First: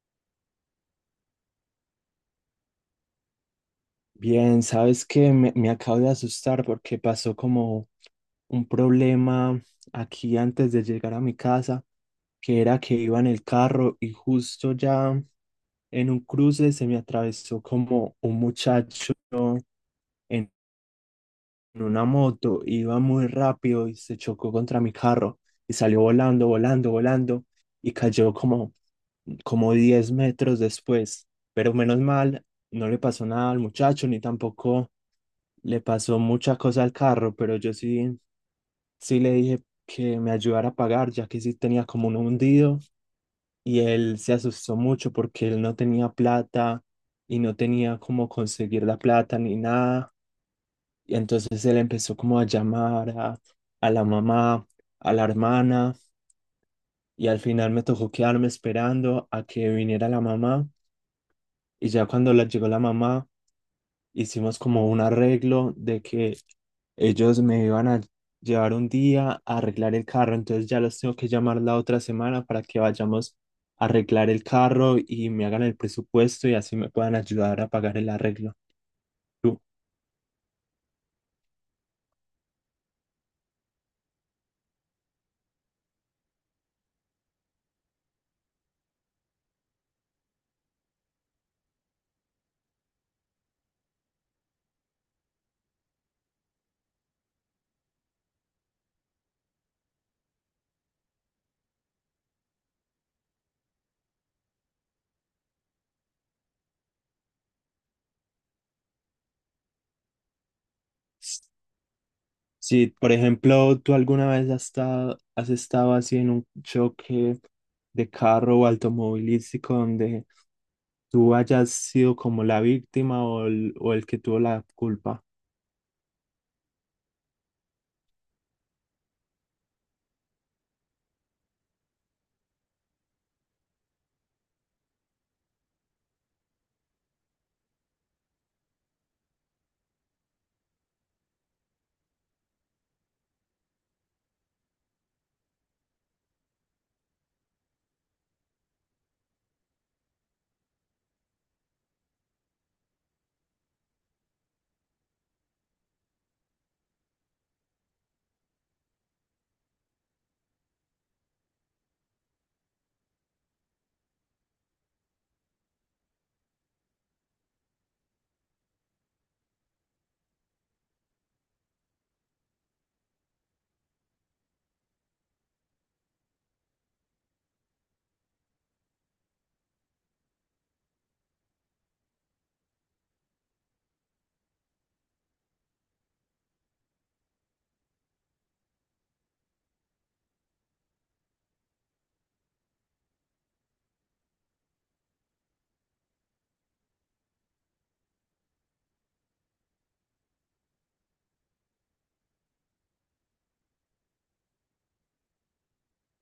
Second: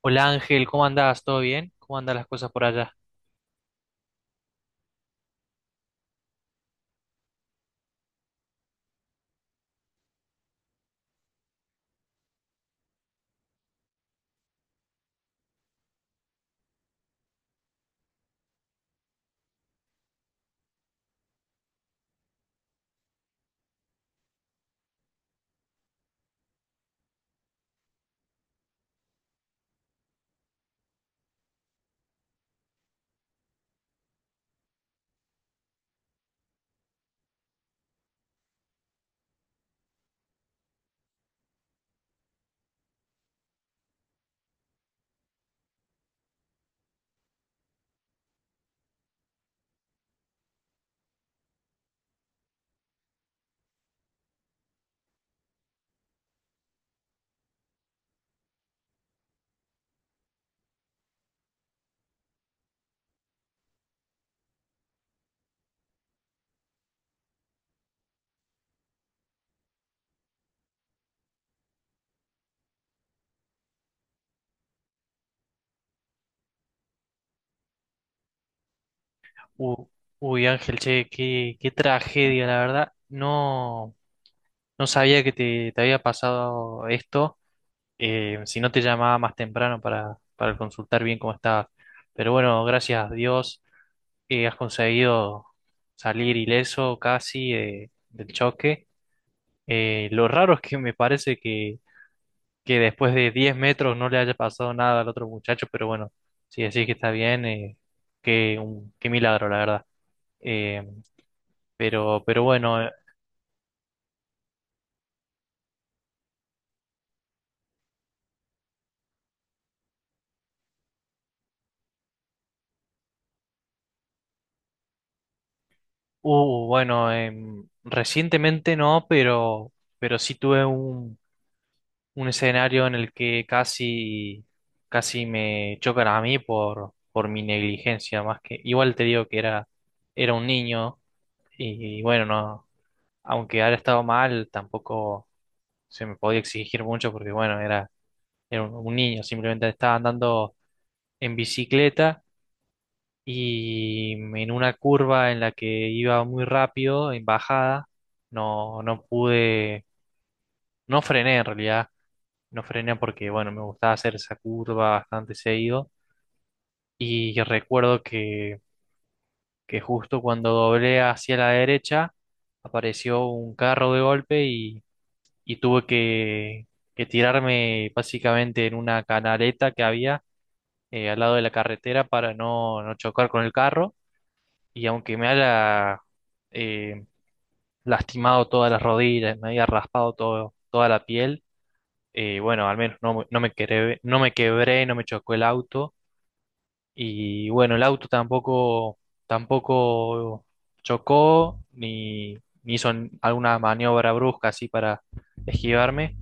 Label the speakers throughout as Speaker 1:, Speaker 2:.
Speaker 1: Hola Ángel, ¿cómo andás? ¿Todo bien? ¿Cómo andan las cosas por allá?
Speaker 2: Bien, sabes que me acabo de asustar porque pasó como un problema aquí antes de llegar a mi casa, que era que iba en el carro y justo ya en un cruce se me atravesó como un muchacho en una moto. Iba muy rápido y se chocó contra mi carro y salió volando, volando, volando y cayó como 10 metros después, pero menos mal, no le pasó nada al muchacho ni tampoco le pasó mucha cosa al carro, pero yo sí le dije que me ayudara a pagar, ya que sí tenía como un hundido, y él se asustó mucho porque él no tenía plata y no tenía cómo conseguir la plata ni nada. Y entonces él empezó como a a la mamá, a la hermana, y al final me tocó quedarme esperando a que viniera la mamá. Y ya cuando llegó la mamá hicimos como un arreglo de que ellos me iban a llevar un día a arreglar el carro. Entonces ya los tengo que llamar la otra semana para que vayamos a arreglar el carro y me hagan el presupuesto y así me puedan ayudar a pagar el arreglo. Tú,
Speaker 1: U- Uy, Ángel, che, qué tragedia, la verdad. No, no sabía que te había pasado esto. Si no te llamaba más temprano para consultar bien cómo estabas. Pero bueno, gracias a Dios, has conseguido salir ileso casi, del choque. Lo raro es que me parece que después de 10 metros no le haya pasado nada al otro muchacho, pero bueno, si decís que está bien, qué milagro, la verdad. Eh, pero bueno.
Speaker 2: si por ejemplo tú alguna vez has estado así en un choque de carro o automovilístico donde tú hayas sido como la víctima o o el que tuvo la culpa.
Speaker 1: Bueno, recientemente no, pero sí tuve un escenario en el que casi, casi me chocan a mí por mi negligencia, más que, igual te digo que era un niño. Y, bueno, no, aunque haya estado mal, tampoco se me podía exigir mucho porque, bueno, era un niño, simplemente estaba andando en bicicleta. Y en una curva en la que iba muy rápido, en bajada, no, no pude, no frené en realidad, no frené porque, bueno, me gustaba hacer esa curva bastante seguido. Y recuerdo que justo cuando doblé hacia la derecha apareció un carro de golpe y tuve que tirarme básicamente en una canaleta que había al lado de la carretera para no, no chocar con el carro. Y aunque me haya eh, lastimado todas las rodillas, me haya raspado todo, toda la piel, bueno, al menos no, no me quebré, no me chocó el auto. Y bueno, el auto tampoco chocó ni hizo alguna maniobra brusca así para esquivarme.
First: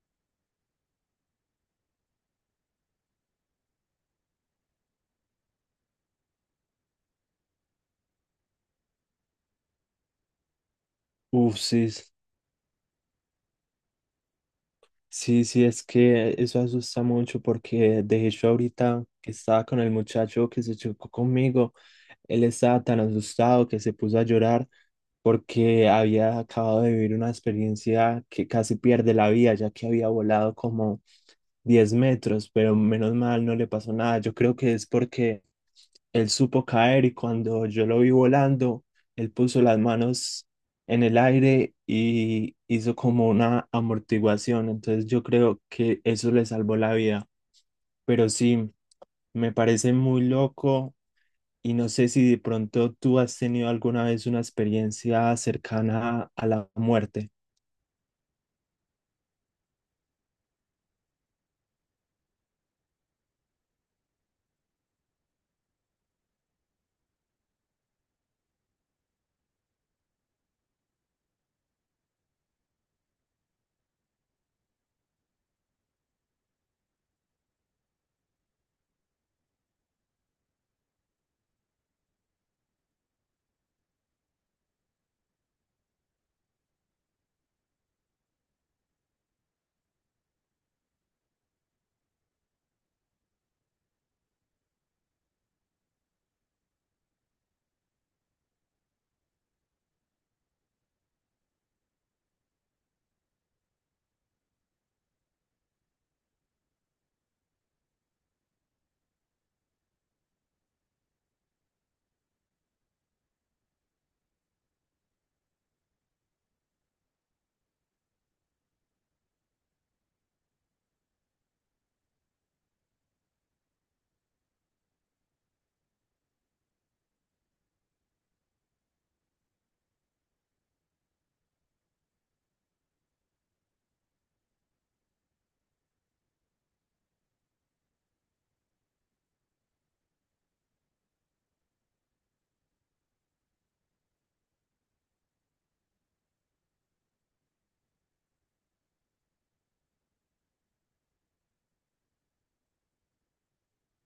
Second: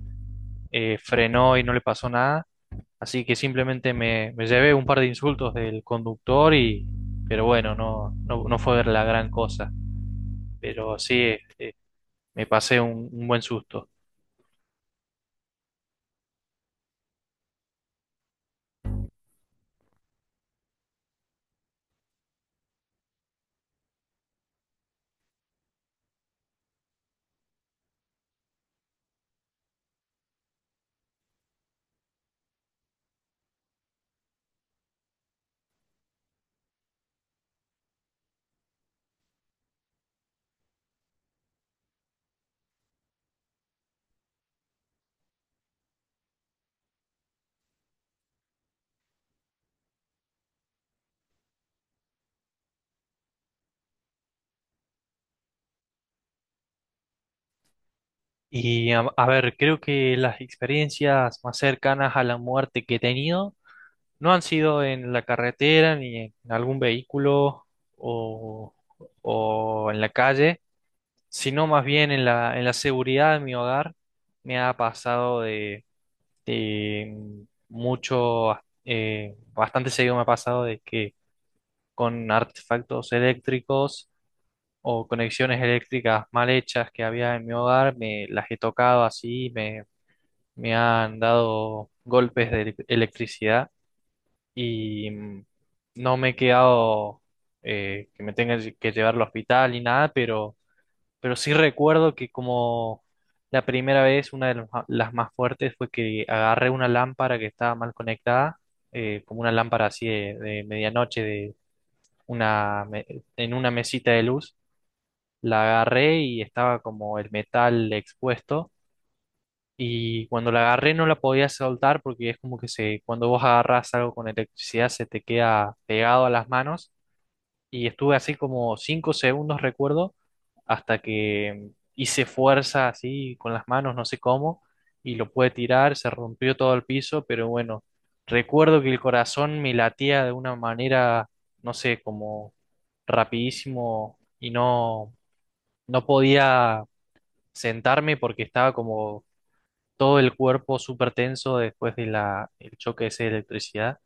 Speaker 1: Frenó y no le pasó nada. Así que simplemente me llevé un par de insultos del conductor pero bueno, no, no, no fue la gran cosa. Pero sí,
Speaker 2: Uf, sí.
Speaker 1: me pasé un buen susto.
Speaker 2: Sí, sí, es que eso asusta mucho porque de hecho ahorita que estaba con el muchacho que se chocó conmigo. Él estaba tan asustado que se puso a llorar porque había acabado de vivir una experiencia que casi pierde la vida, ya que había volado como 10 metros, pero menos mal no le pasó nada. Yo creo que es porque él supo caer, y cuando yo lo vi volando, él puso las manos en el aire y hizo como una amortiguación. Entonces yo creo que eso le salvó la vida. Pero sí, me parece muy loco, y no sé si de pronto tú has tenido alguna vez una experiencia cercana a la muerte.
Speaker 1: Y a ver, creo que las experiencias más cercanas a la muerte que he tenido no han sido en la carretera ni en algún vehículo, o, o en la calle, sino más bien en la seguridad de mi hogar. Me ha pasado de, eh, mucho, bastante seguido me ha pasado de que con artefactos eléctricos o conexiones eléctricas mal hechas que había en mi hogar, me las he tocado así, me han dado golpes de electricidad. Y no me he quedado, que me tenga que llevar al hospital y nada, pero sí recuerdo que como la primera vez, una de las, las más fuertes, fue que agarré una lámpara que estaba mal conectada, como una lámpara así de medianoche, una, me- en una mesita de luz. La agarré y estaba como el metal expuesto. Y cuando la agarré no la podía soltar porque es como que cuando vos agarrás algo con electricidad se te queda pegado a las manos. Y estuve así como 5 segundos, recuerdo, hasta que hice fuerza así con las manos, no sé cómo, y lo pude tirar, se rompió todo el piso, pero bueno, recuerdo que el corazón me latía de una manera, no sé, como rapidísimo, y no, no podía sentarme porque estaba como todo el cuerpo súper tenso después de el choque ese de electricidad.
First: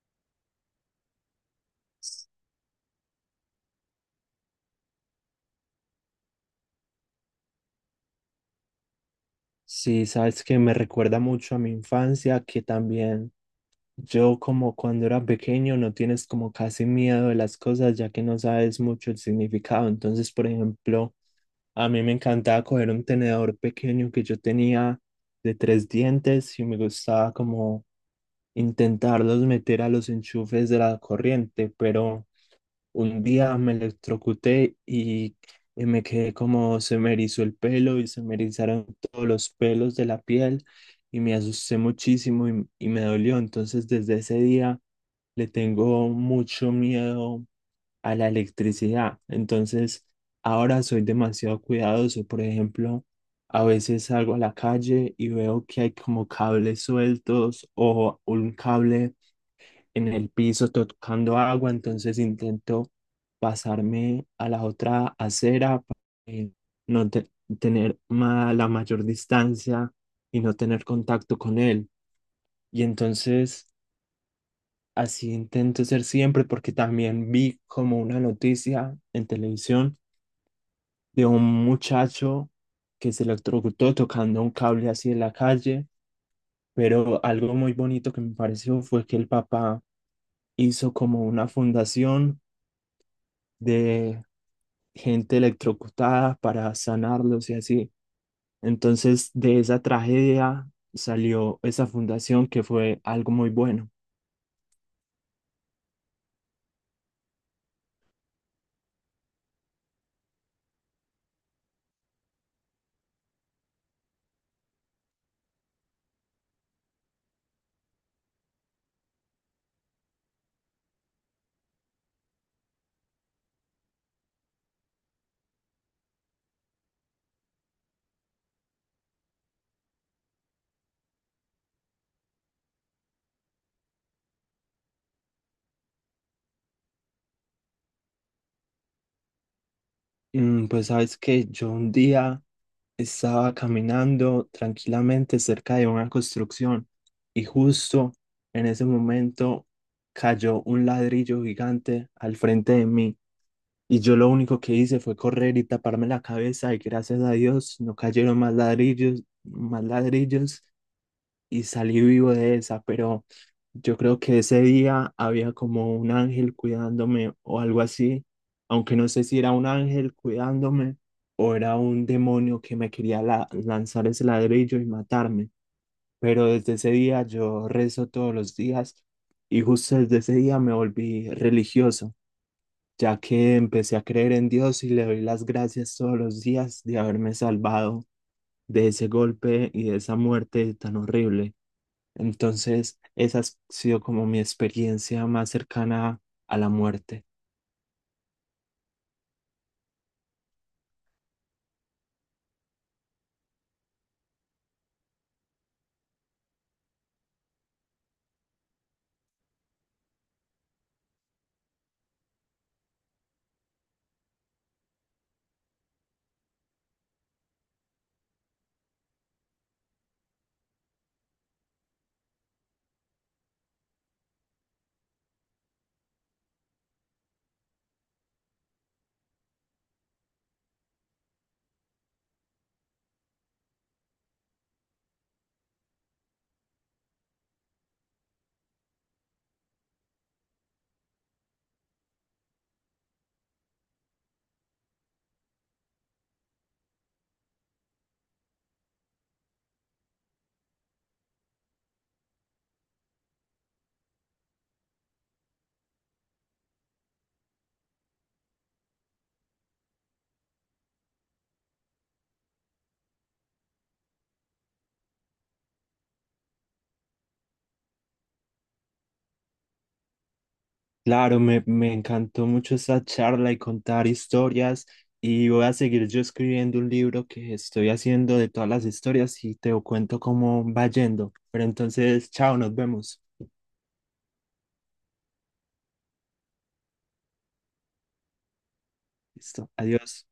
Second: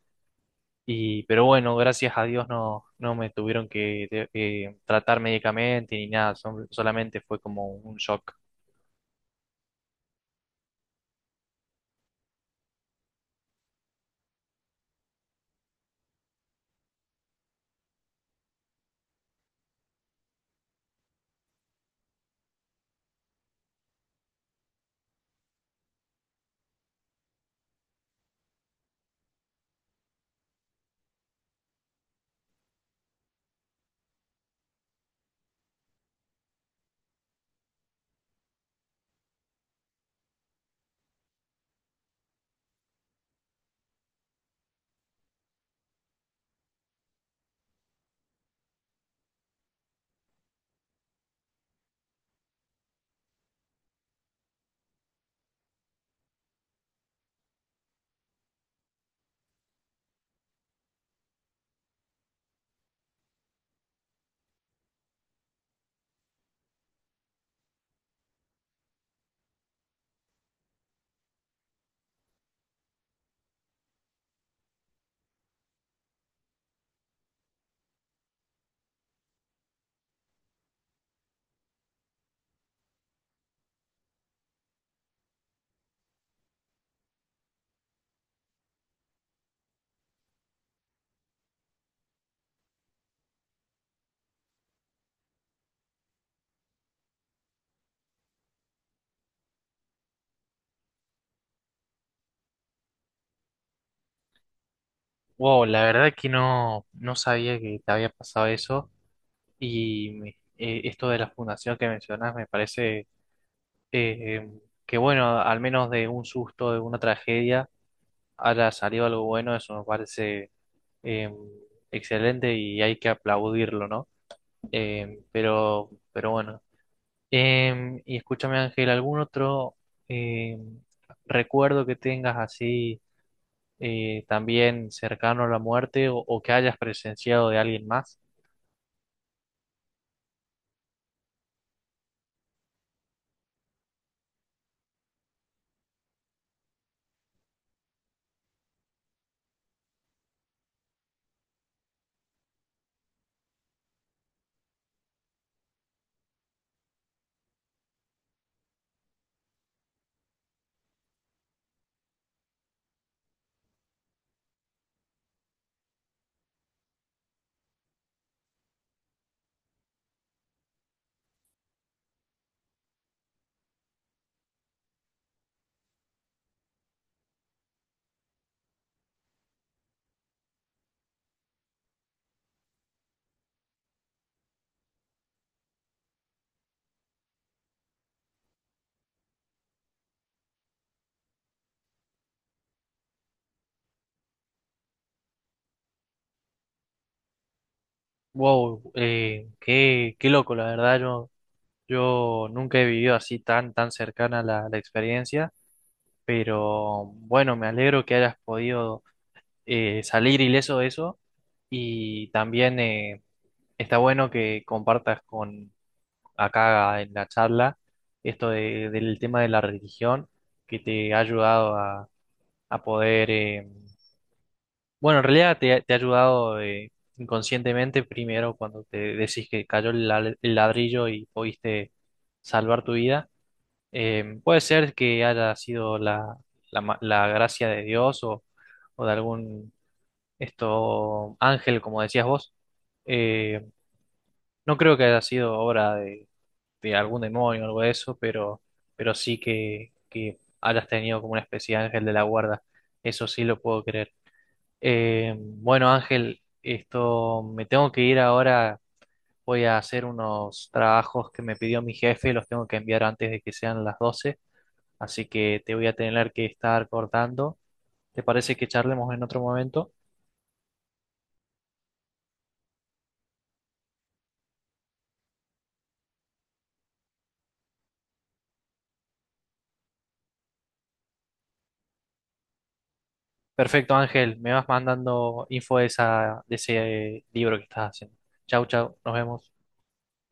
Speaker 1: Pero bueno, gracias a Dios no, no me tuvieron que, tratar médicamente ni nada, solamente fue como un shock.
Speaker 2: Sí, sabes que me recuerda mucho a mi infancia, que también yo como cuando era pequeño no tienes como casi miedo de las cosas, ya que no sabes mucho el significado. Entonces, por ejemplo, a mí me encantaba coger un tenedor pequeño que yo tenía de 3 dientes, y me gustaba como intentarlos meter a los enchufes de la corriente, pero... Un día me y me quedé como, se me erizó el pelo y se me erizaron todos los pelos de la piel, y me asusté muchísimo y me dolió. Entonces desde ese día le tengo mucho miedo a la electricidad. Entonces ahora soy demasiado cuidadoso. Por ejemplo, a veces salgo a la calle y veo que hay como cables sueltos o un cable en el piso tocando agua, entonces intento pasarme a la otra acera para eh, no te- tener la mayor distancia y no tener contacto con él. Y entonces así intento ser siempre, porque también vi como una noticia en televisión de un muchacho que se electrocutó tocando un cable así en la calle, pero algo muy bonito que me pareció fue que el papá hizo como una fundación de gente electrocutada para sanarlos y así. Entonces, de esa tragedia salió esa fundación que fue algo muy bueno.
Speaker 1: Wow, la verdad que no, no sabía que te había pasado eso. Y esto de la fundación que mencionas me parece, eh, em, que bueno, al menos de un susto, de una tragedia, haya salido algo bueno. Eso me parece eh, excelente y hay que aplaudirlo, ¿no? Pero bueno. Y escúchame, Ángel, ¿algún otro, em, recuerdo que tengas así, también cercano a la muerte, o que hayas presenciado de alguien más?
Speaker 2: Mm, pues sabes que yo un día estaba caminando tranquilamente cerca de una construcción, y justo en ese momento cayó un ladrillo gigante al frente de mí, y yo lo único que hice fue correr y taparme la cabeza, y gracias a Dios no cayeron más ladrillos, y salí vivo de esa. Pero yo creo que ese día había como un ángel cuidándome o algo así, aunque no sé si era un ángel cuidándome o era un demonio que me quería lanzar ese ladrillo y matarme. Pero desde ese día yo rezo todos los días, y justo desde ese día me volví religioso, ya que empecé a creer en Dios y le doy las gracias todos los días de haberme salvado de ese golpe y de esa muerte tan horrible. Entonces, esa ha sido como mi experiencia más cercana a la muerte.
Speaker 1: Wow, qué loco, la verdad, yo nunca he vivido así tan cercana la experiencia, pero bueno, me alegro que hayas podido salir ileso de eso. Y también está bueno que compartas con acá en la charla, del tema de la religión que te ha ayudado a poder, bueno, en realidad te ha ayudado inconscientemente, primero cuando te decís que cayó el ladrillo y pudiste salvar tu vida. Puede ser que haya sido la gracia de Dios, o de algún, esto ángel, como decías vos. Eh, no creo que haya sido obra de algún demonio o algo de eso, pero, sí que hayas tenido como una especie de ángel de la guarda. Eso sí lo puedo creer. Bueno, Ángel, esto me tengo que ir ahora. Voy a hacer unos trabajos que me pidió mi jefe, los tengo que enviar antes de que sean las 12, así que te voy a tener que estar cortando. ¿Te parece que charlemos en otro momento?
Speaker 2: Claro, me encantó mucho esta charla y contar historias, y voy a seguir yo escribiendo un libro que estoy haciendo de todas las historias y te cuento cómo va yendo. Pero entonces, chao, nos vemos.
Speaker 1: Perfecto, Ángel, me vas mandando info de de ese libro que estás haciendo. Chau, chau, nos vemos.
Speaker 2: Listo, adiós.